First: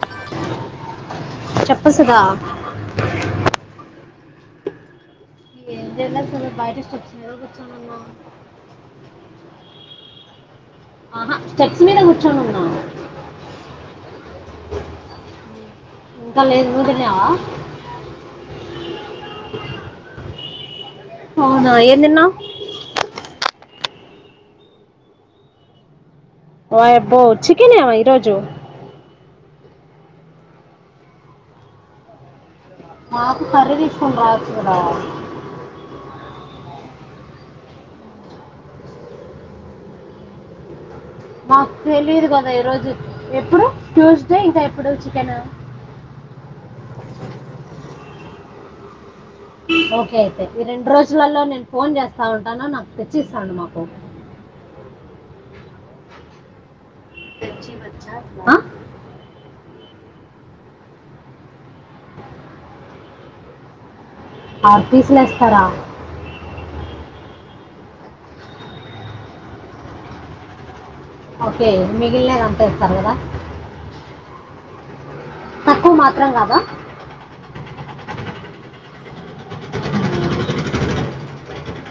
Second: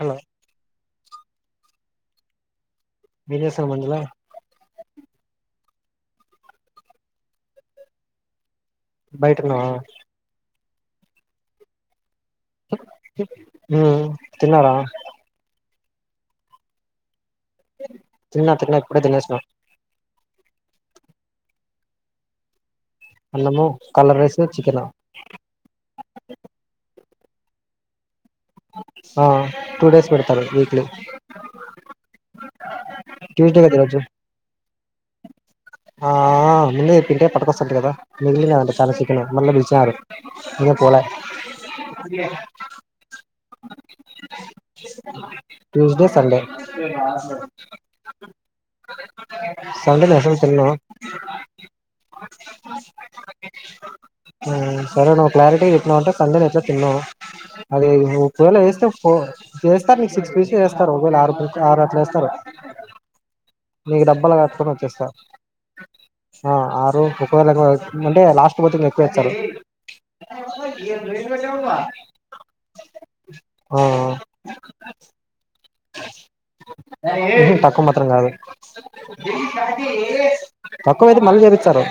Hello చెప్ వసుదా మీరేసిన మందులా ఇగ ఏం జేయలే అసలు బయట కుర్చి మీద కూర్చొనునా బయటున్నావా ఆహా చెక్స్మీద గుచ్చోన్ ఊ తిన్నారా ఇంకా లేద్ నువ్ తిన్నావా తిన్న తినక్ కఇప్పుడే తినేష్ణా అవునా ఏందిన్నావ్ అన్నము కలర్ రైసు చికెను ఓయబ్బో చ్చికనా ఈరోజు ఆ టూ డేస్ పెడతారు వీక్లీ నాకు ట్యూస్డే కర్రీ కదా ఈరోజు తీస్కొని రావచ్చు కదా ఆ ముందుయెప్పింటే పట్టుకొస్తుంటి కదా మిగిలిన అంటే చాల చికను మళ్ళీ బీలిచిచనారు నే పోలే మాకు తెలియదు కదా ఈరోజు ఎప్పుడు ట్యూస్డే ఇంకా ఎప్పుడ చికెనూ Tuesday Sunday Sunday non veg hello రెండు రోజులలో నేను ఫోన్ చేస్తా ఉంటాను నాకు తెచ్చిస్తాను మాకు ఊ సరే నువ్ క్లా క్లారిటీగా చేపినవంటే సండే నుంచే ఎన్నో అదే నువ్ ఆ? ఒకవేళ చేస్తే ఫో చేస్తారు సిక్స్ పీస్ లు ఏస్తారు ఒకవేళ ఆరు ఆరుట్ల వేస్తారు మీకు డబ్ బలా కట్టుకొని ఆరు వచ్చేస్తా పీసులు వేస్తారా అ ఆరు ఒ వాళ్లక్ వాల్ అంటే లాస్ట్ పోతే ఇంకా ఎక్కువ ఏస్తారు ఓకే మిగిలినది అంత ఏస్తారు కదా ఏకు [unintelligible] తక్కువ మాత్రం కదా హుహ్ తక్కువ మాత్రం కాదు తక్కువైతే మళ్ళీ చేపిస్తారు.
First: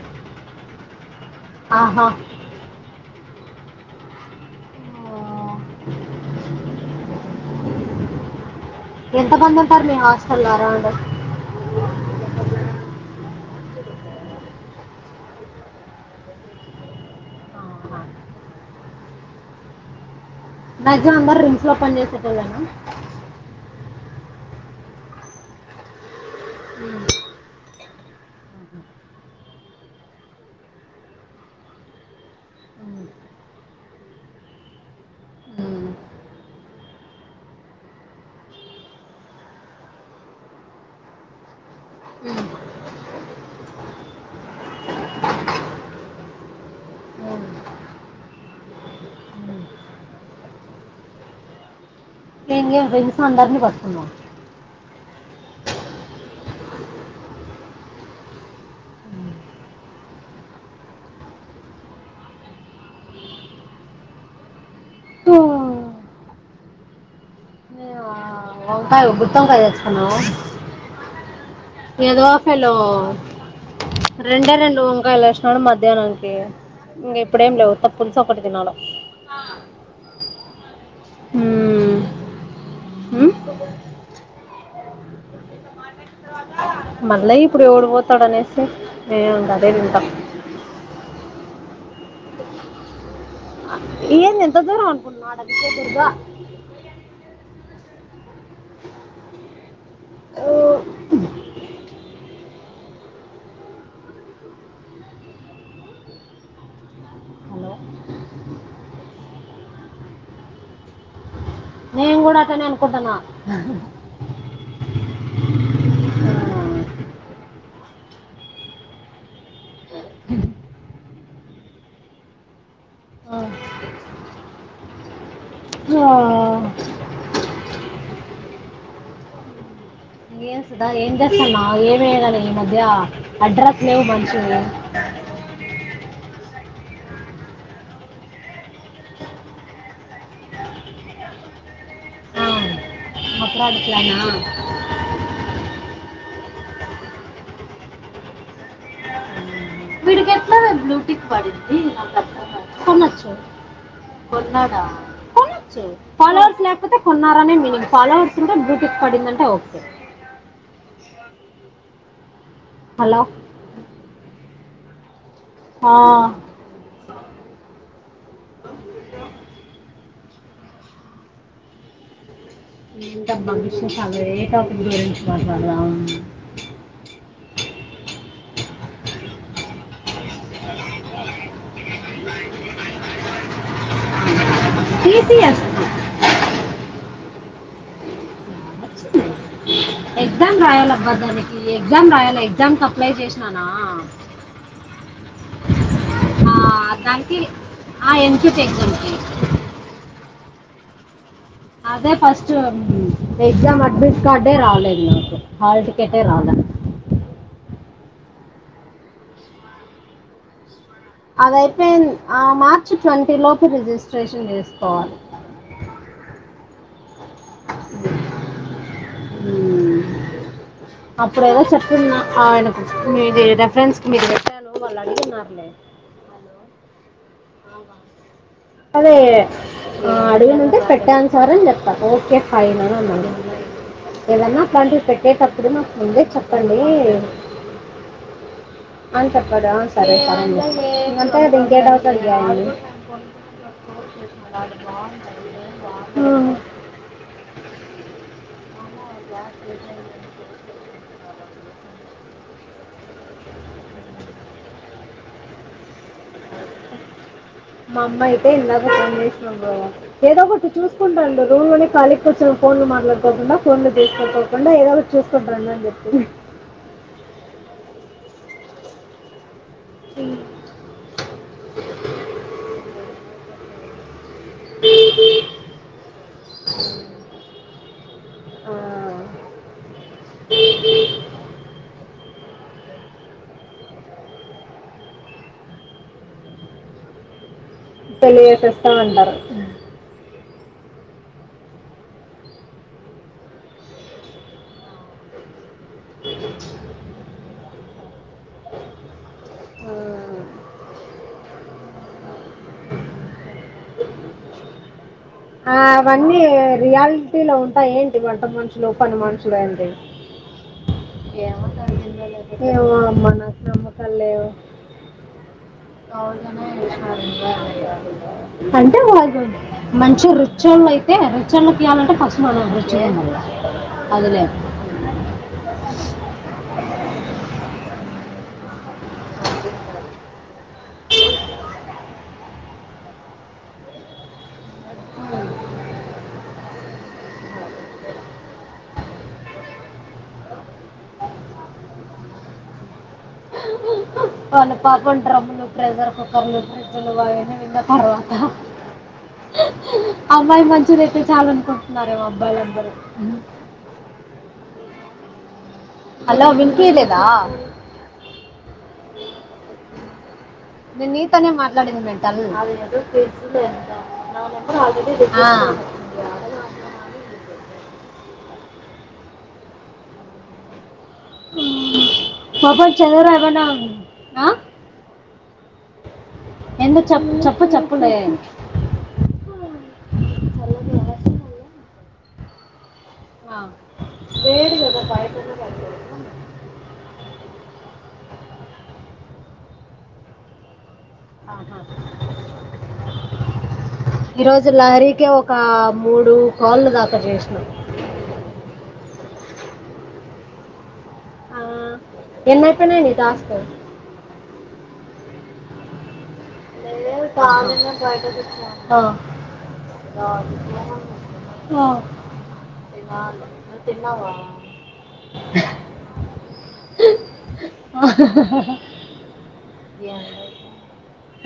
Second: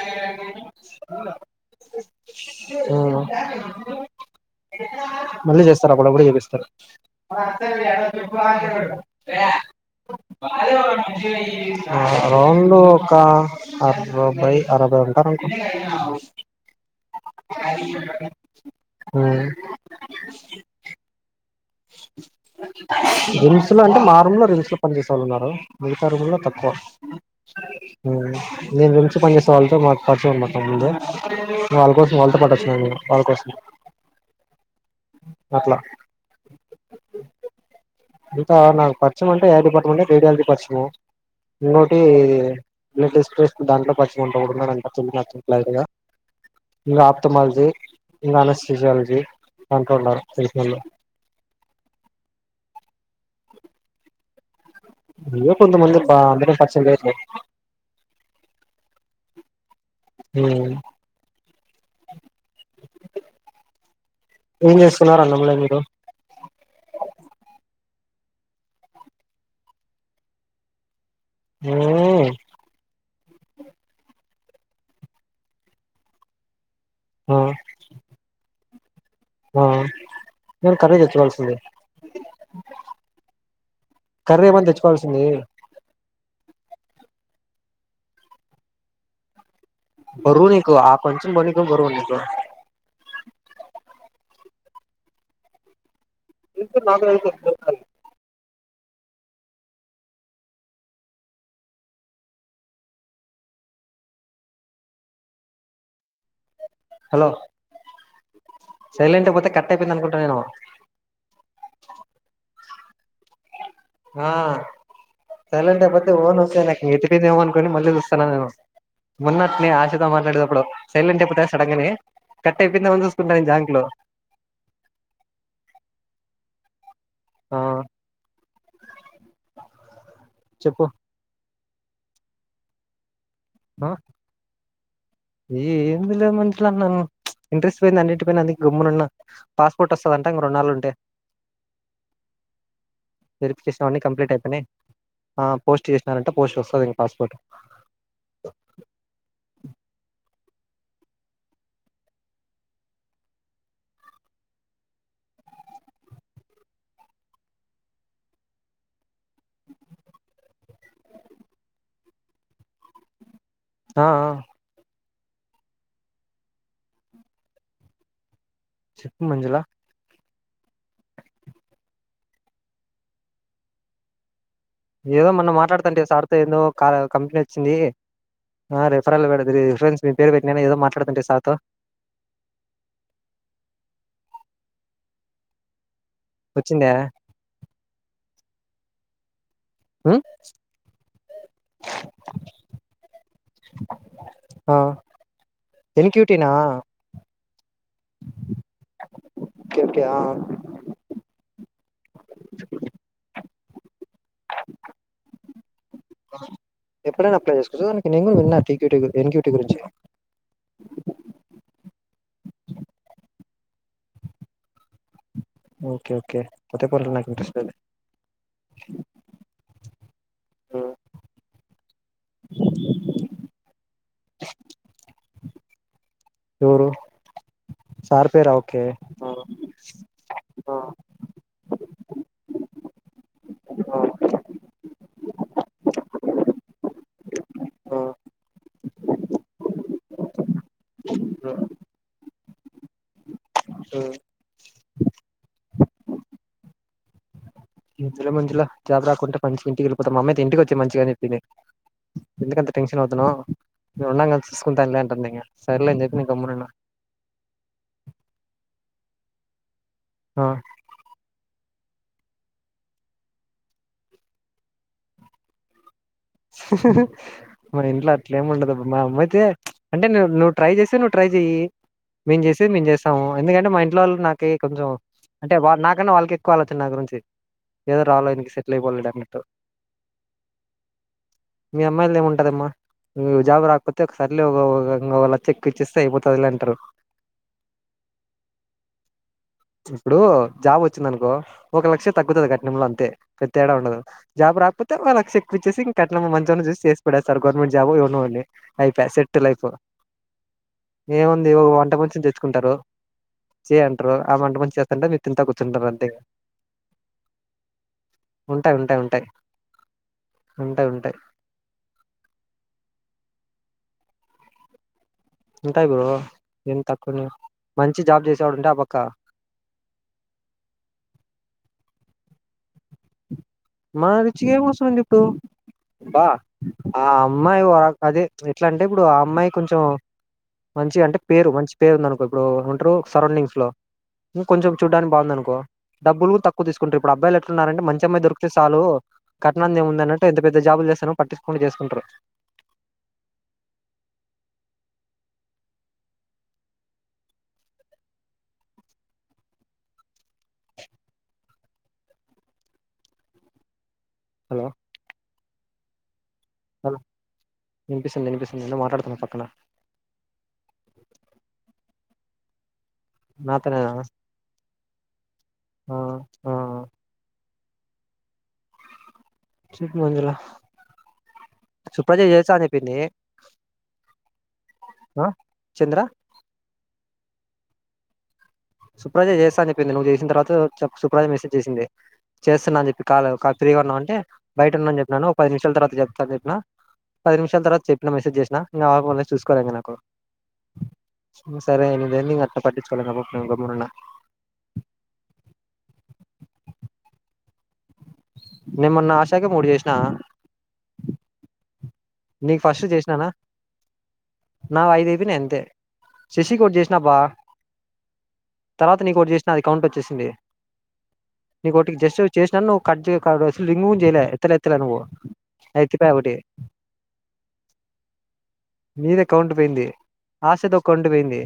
ఆహా ఆ మళ్ళీ చేస్తారా. అప్పుడప్పుడు చెపిస్తరు. బ ఎంత మంది ఉంటారు మీ హాస్టల అరౌండ్ ఇప్పుడు ఒక అరవై అరవై ఉంటారనుకో హ్ మ్యాక్సిమం అందరు రింగ్స్ లో పని చేసేటోలెనా. ఆ రూం లో రిజిస్టర్ పని చేసే వాళ్ళు ఉన్నారు. మిగతా రూంలో తక్కువ దీని గురించి పనిచేసే వాళ్ళతో మాకు పరిచయము అన్నమాట ముందే. సో వాళ్ళ కోసం వాళ్ళతో పాటు వచ్చిన నేను వాళ్ళ కోసం అట్లా ఇంకా నాకు పరిచయం అంటే ఎ డిపార్ట్మెంట్ అంటే రేడియాలజీ పరిచయము. ఇంగోటి బ్లడ్ టెస్ట్ టెస్ట్ దాంట్లో పరిచయం అంట ఒకడు ఉంటాన్నాడంట తెలియదు నాకు క్లారీటిగా. ఇంగా ఆప్తమాలజీ ఇంగా అనస్థిశియాలజీ దాంట్లో ఉన్నారు తెలిసినోళ్లు. [unintelligible] ఫెండ్స్ను అందరినీ పట్టుకున్నావు. అయ్యో కొంతమంది అబ్బా అందరు ఎం పరిచయం లేదులే. హ్ ఏం చేసుకున్నారు అన్నంలో మీరు. వంకాయ్ గుత్తోంకాయ్ చేస్కున్నాము. ఏదవ ఉమ్ ఫెలో రెండే రెండు వంకాయలు వేసినాడు మధ్యాహ్నానికి. ఇంగ ఆ ఇప్పుడేం లేవు ఉత్త పులుసు ఒకటి తినాలా. ఆ వేరే కర్రీ తెచ్చుకోవాల్సింది. మ్మ్. మ్మ్? కర్రీ ఏమన తెచ్చు కోవాల్సింది. మళ్ళ ఇప్పుడు ఎవడు పోతాడు అనేసి నేను ఉం బరువు నీకు ఆ కొంచెం పని బరువు నీకు. ఏంది ఎంత దూరం అనుకుంటున్నావు ఆడ విజయ దుర్గా. ఇ నాకు హలో సైలెంట్ అయిపోతే కట్ అయిపోయింది అనుకుంట నేను. పోతన్నా ఆ సైలెంట్ అయిపోతే ఓను వెసెనకి ఇటు కటయ్యిందేమో అనుకని మళ్ళీ చూస్తాన్నా నేను. మొన్నాట్నే ఆశతో మాట్లాడేటప్పుడు సైలెంట్ అయిపోతే సడన్ గనే కట్ అయిపోయిందో ఏమని ఆ, చూసుకుంటాను నేను జాంక్ లో ఆ ఆ ఏంసిద్ధ చెప్పు ఏంచేస్తున్నావ్? ఆ ఏమెయ్యదని ఈ మధ్య అడ్రాస్ లేవు మనిషివి ఏ ఏంది లే మనుషులందరూ ఇంట్రెస్ట్ పోయింది అన్నింటి పైన, అందుకే గమ్మునున్నా, పాస్పోర్ట్ వస్తదంట ఇంకో రెన్నాళ్లు ఉంటే వెరిఫికేషన్ అన్నీ మొత్తాడిట్లానా కంప్లీట్ అయిపోయినాయి పోస్ట్ చేసినారంట పోస్ట్ వస్తది ఇంక పాస్పోర్ట్ అట్లానే బ్లూటిక్ పడింది కొనొచ్చు, కొనొచ్చు ఫాలోవర్స్ లేకపోతే కొన్నారనే మీనింగ్. ఫాలోవర్స్ ఉంటే బ్లూటిక్ పడిందంటే ఓకే హలో ఆ ఆ ఆ చెప్పు మంజులా ఏంటబ్బా విశేషాలు ఏ టాప్ ఏదో మొన్న మాట్లాడుతాంటివి సార్తో ఏందో కాల్ కంపెనీ వచ్చింది ఆ రిఫరల్ గాదు రిఫరెన్స్ మీ పేరు పెట్టినా అనేదో మాట్లాడుతుంటివి సార్తో టీ సీ ఎస్ వచ్చిందా ఉమ్ ఎగ్జామ్ రాయాలి అబ్బ దానికి ఎగ్జామ్ రాయాలి ఎగ్జామ్ త అప్లై చేసినాన ఆ ఎన్ క్యూ టీ నా ఆ, దానికి ఆ ఎన్ క్యూ టీ ఎగ్జామ్ కి ఒకే ఒకే ఆ అదే ఫస్ట్, ఎగ్జామ్ అడ్మిట్ కార్డే రాలేదు. హాల్ టికెటే రాలే ఎప్పుడైనా అప్లై చేసుకోవచ్చ? దానికి నేను కూడా విన్నా T Q T N Q T గురించి అది అయిపోయిం ఆ మార్చి ట్వంటీ లోపు రిజిస్ట్రేషన్ చేసుకోవాలి. ఓకే ఓకే పోతే పోని లే నాకు ఇంట్రెస్ట్ లేదు లే హ్మ్ అప్పుడేదో చెప్పున్నా ఆయనకు మీది రెఫరెన్స్ కి [unintelligible] వాళ్ళు అడిగి స్తారు లే ఎవరు సార్ పేరా ఓకే అదే ఆ ఆ ఆ అడుగుతుంటే పెట్టాను సార్ అని చెప్ ఒకే ఫైనా అని అన్నాడు ఆ ఏదన్నా అట్లాంటివి పెట్ డేట్ అప్పుడు మాకు ముందే చెప్పండి ఆ, ఆ, అని చెప్పాడు [unintelligible] ఆ. హ్మ్ [unintelligible] మంజులా జాబ్ రాకుంటే మంచిగా ఇంటికి వెళ్ళిపోతా. మమ్మ అయితే ఇంటికి వచ్చేయ్ మంచిగా అని చెప్పింది. ఎందుకాంత టెన్షన్ అవుతున్నావ్? మేం ఉన్నాం కదా చూసుకుంటాం గా అంటాంది ఇంక సర్లే అని చెప్ మమ్మైతే ఇంగా [unintelligible] ఏదో ఒకటి చూసుకుంటాండు నువ్వినక్ కాళిగా కూర్చొని ఫోన్లు మాట్లాడుకోకుండా, ఫోన్లు చేసుకోకొకుండా ఏదోకటి చూసుకుంటానుండు అని చెప్పి. మా ఇంట్లో అట్లేమి ఉండదబ్బ, మా అమ్మయితే అంటే ను్ నువ్ ట్రై చేస్తే, నువ్వు ట్రై చెయ్యి. మేము చేసేది మేం చేస్ టం, ఎందుకంటే మా ఇంట్లోఆళ్లు నాక్ కే కొంచెం, అంటే వా నాకన్నా వాళ్ళకి ఎక్కువ ఆలోచన నా గురించి. ఏదో ఒకటి రావాల ఈనికి ఆ, సెటిల్ అయిపోవాలీడు అన్నట్టు. మీ అమ్మాయిల్దేమున్ పదమ్మా, ఉమ్ జాబు రాకపోతే సర్లే ఓ ఓ ఒక లక్ష ఎక్కువ ఇచ్చేస్తే అయిపోతదిలే అంటరు. పెళ్లి చేసేస్తా అంటరు. ఇప్పుడు జాబ్ వచ్చింది అనుకో, ఒక లక్ష తగ్గుతది కట్నంలో అంతే. పె త్తేడా ఉండదు. జాబ్ రాకపోతే, ఒక లక్షెక్ చ్చేసి ఇంక కట్నం మంచోడిని చూసి, చేసి పడేస్తారు గవర్నమెంట్ జాబ్ ఏవడ్నో ఒకడిని. అయిపాయే, సెట్ట్ లైఫ్. ఏముంది ఓ వంట మనిషినీ తెచ్చుకుంటరు, చేయంటరు, ఆ వంట మనిషి చేస్తుంటే మీరు తింటా కూర్చ్ ఆ, అవన్నీ రియాల్టీ లో ఉంటాఏంటి? వంట ఉంటాయి మనుషులు, ఉంటాయి పని ఉంటాయి మనుషులు అంటె? ఉంటాయి ఉంటాయి ఏమో అమ్మ. నాకు నమ్మకాల్ లేవు. ఉంటాయి బ్రో ఏం తక్కువనే మంచి జాబ్ చేసేవాడుంటే ఆ పక్క అంటే, గ మంచి రుచ్ టె లక్షల్లోకియాలంటే కష్టమవద్ [unintelligible] మా రుచికకొస్తుంది ఇప్పుడు, బా ఆ అమ్మాయి వలక్ అదే, ఎట్లాంట్ టే ఇప్పుడు, ఆ అమ్మాయి కొంచెం. మంచిగ అంటే పేరు, మంచి పేరు ఉందనుకో ఇప్పుడు ఉంటరు సరౌండింగ్స్ లో. ఇంకొంచెం చూడడానికి బాగుందనుకో, డబ్బులు కూడ తక్కువ తీసుకుంటరు. ఇప్పుడు అబ్బాయిలు ఎట్లున్నారంటే మంచిమ్మాయి దొరుకు తె సాలు, కట్నాన్ది ఏముందనంటే ఎంత పెద్ద జాబులు చేస్తానో పట్టించకొకుండ చేసుకుంటరు. వాళ్ళ పాపం డ్రమ్లు, ప్రెషర్ కుక్కర్లు, ఫ్రిడ్జ్లు అవన్ని విన్న తర్వాత. అమ్మాయి మంచిదయితే చాలనుకుంటున్నారేమో అబ్బాయిలు అందరూ. హలో హలో హలో వినిపించలేదా వినిపిస్తుంది, ఇనిపిస్తుంది. నేను మాట్లాడుతున్నా పక్కన. నేన్ నీతోనే మాట్లాడింది మెంటల్. నాతోనేనా ఆ ఆ చెపు మంజుల? సుప్రజ చేస్తా ఆ అని పాపం చెప్పింది చంద్ర ఎమన్నా? ఆ? ఆ చంద్ర ఎందుకు చెప్ ప్పు చెప్పుండయే. సుప్రాజా చేస్తా అని చెప్పింది, నువ్వు చేసిన తర్వాత చెప్ సుప్రజా మెసేజ్ చేసింది. చేస్తాన్నా అని చెప్పి. కాదగొ కా ఆ. ఫ్రీగా ఉన్నావ అంటే? బయట వేడి ఉన్నని కదా చెప్పినను, ఓ పది నిమిషాల తర్వాత బయట చెప్తా చెప్పిన. పది నిమిషాల తర్వాత చెప్ ట్ల మెసేజ్ చేసినా, ఇంగ ఆమె ఫోన్ల చూసుకోలేదింక నాకు. సరే నీదెంది, ఇంగ అట్ట పట్టిచుకోలేగపో. ఈరోజు, లహరికే ఒక మూడు కాళ్ళు దాక చే ఎస్ను నిమొన్న ఆశాకే మూడు చేసిన ఆ, నీకు ఎన్ని ఫస్ట్ అయిపోయినాయి నీ చేసినానా టాస్క్ నావి ఐదయి నీ అంతె శశీ కొటి చేసినా బా లేదు కావాలన్నా బయటకు తర్వాత వచ్చాను నీకు ఒకటి చేసినా అది అ కౌంట్ వచ్చేసింది రాదు. నీకో ఒకటికి జస్ట్ చేసినాను నువ్వు పచ్చి కా తినాలి అసలు నువ్వు రింగు చేయలే తిన్నావా ఎత్తల ఎత్తలే నువ్వు ఎత్తిపా ఒకటి మీద కౌంట్ పోయింది ఆశతో కౌంట్ పోయింది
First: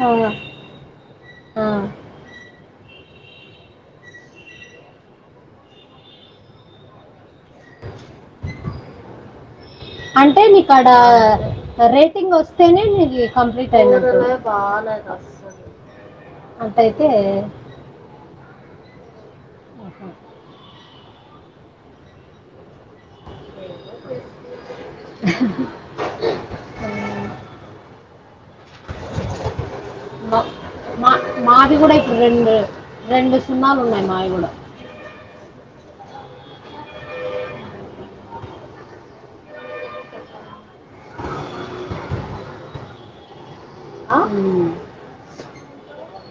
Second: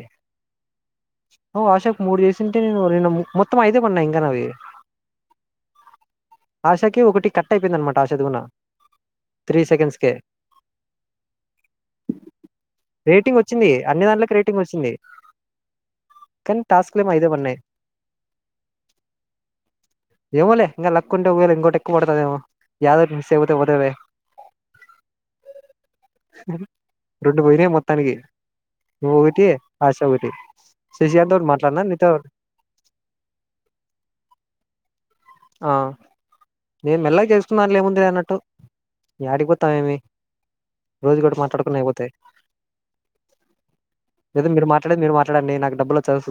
ఓ అశోక్ మూడు జేసీ నిను నిను మొత్తము ఐదే ఉన్నాయి ఇంక నవి ఆశకి ఒకటి క త్రీ సెకండ్స్ కే అంటే నీకడ రేటింగ్ ఓస్తేనే నీది రేటింగ్ వచ్చింది కంప్లీట్ అన్ని దాంట్లోకి అయినట్టు రేటింగ్ వచ్చింది కానీ టాస్క్ అంటయితే లేమో ఐదే పడినాయి ఇంగ లత్ కుంట ఇకోటి ఎక్కు పడుతది ఏదోకటి ఫిక్స్ పోతే పోయ మొత్తానికి రెండు పోయినాయి నువ్వు ఒకటి ఆశ ఒకటి మా శేషాంక్ తో మాది మాట్లాడిన కూడా నీతో ఇప్పుడు రెండు రెండు సున్నాలు ఉన్నాయి మావి కూడా ఆ నేను మెల్లగ చేస్తున్నాను లేముంది లే అన్నట్టు న ఏడిగిపోతాం ఏమి రోజు కూడా మాట్లాడుకున్న అయిపోతాయి ఆ? ఏదో మీరు మాట్లాడే మీరు మాట్డండి నాకు డబ్బులు వచ్చసస్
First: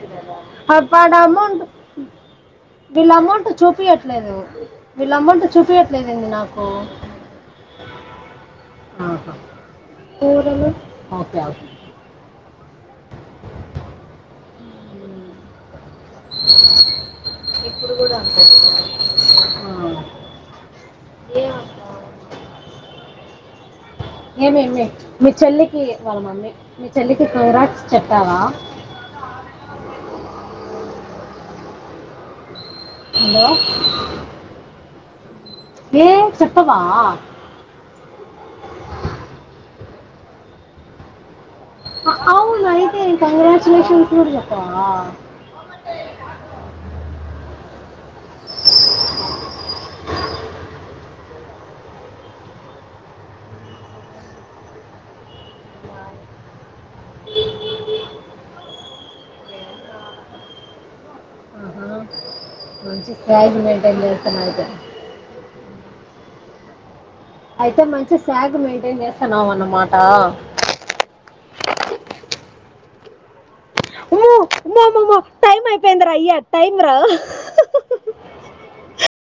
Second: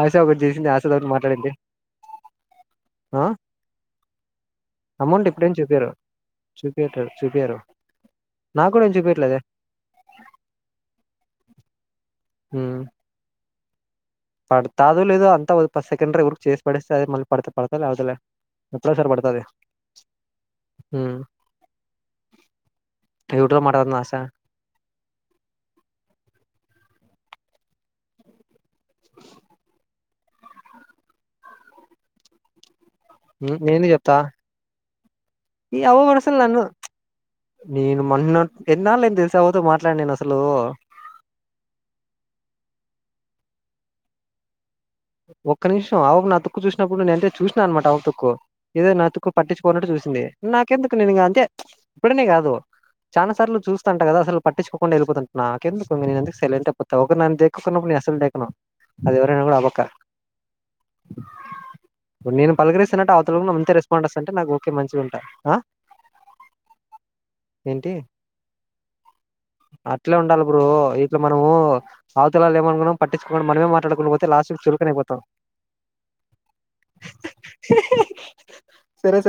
ఆశ ఒకటి చేసింది ఆశాతో ఒకటి వాడు మాట్లాడింది అమౌంట్ వీళ్ళ ఆ అమౌంట్ చూపియట్లేదు వీళ్ళ అమౌంట్ ఇప్పుడేం చూపియరు చూపించట్లేదేంటి నాకు చూపియట్లేదు చూపియరు నాకు కూడా ఏం చూపియట్లేదే పలు ఓకే ఉ పడుతాదో లేదో అంతా సెకండరీ వర్క్ చేసి పడేస్తే అదే మళ్ళీ పడత పడతా ఇప్పుడు లేపోతేలే కూడా ఎప్పుడోసారి పడతది ఉమ్ ఎవరితో మాట్లాడుతుంది ఆశ అంతేమే మీ చెల్లికి వాళ్ళ మమ్మీ మీ చెల్లికి రాట్ చెప్పావా హలో నేనేందు చెప్తా ఈ ఏ అవ్వబడి అసలు నన్ను చెప్పవా నేను మొన్న ఎన్నాళ్ళు ఏం తెలుస అవ్వతో మాట్లాడి నేను అస్ హలో అవును అయితే కంగ్రాచులేషన్స్ కూడా చెప్పవా ఒక్క నిమిషం ఆవు నా తుక్కు చూసినప్పుడు నేంటే చూస్ అనమాట ఆ తుక్కు ఇదో నా తక్కు పట్టించుకోనట్టు చూసింది నాకేందుకు నేను అంతే ఇప్పుడేనే కాదు చాలనా సార్లు చూస్తాంట కదా అసలు పట్టించుకోకుండా వెళ్ళిపోతుంటనా ఇంకెందుకు నేనంటే సైలెంట్ ఐపోతావు నన్ను దేకనప్పుడు నేను అసల్కు దేఖనూ అది ఏవ చూడను ఆ పక్క నేను మంచి పలకరిసినట్టు అవతల స్నేహం అంతే మెయింటైన్ రెస్పాండ్ వస్తు అంటే చేస్తాను నాకు అయితే ఓకే మంచిగా ఉంటాది అయితే ఏంటి మంచి శాగ్ మెయింటైన్ చేస్తున్నావు అన్నమాట అట్లే ఉండాలి బ్రో ఇట్లా మనము అవతలా లేమనుకున్నా పట్టించుకోని మనమే మాట్లడుకుపోతే లాస్ట్కి చులు వామ్మో టైమ్ అయిపోయిందరా అయ్య టైమ్ రా సరే సరే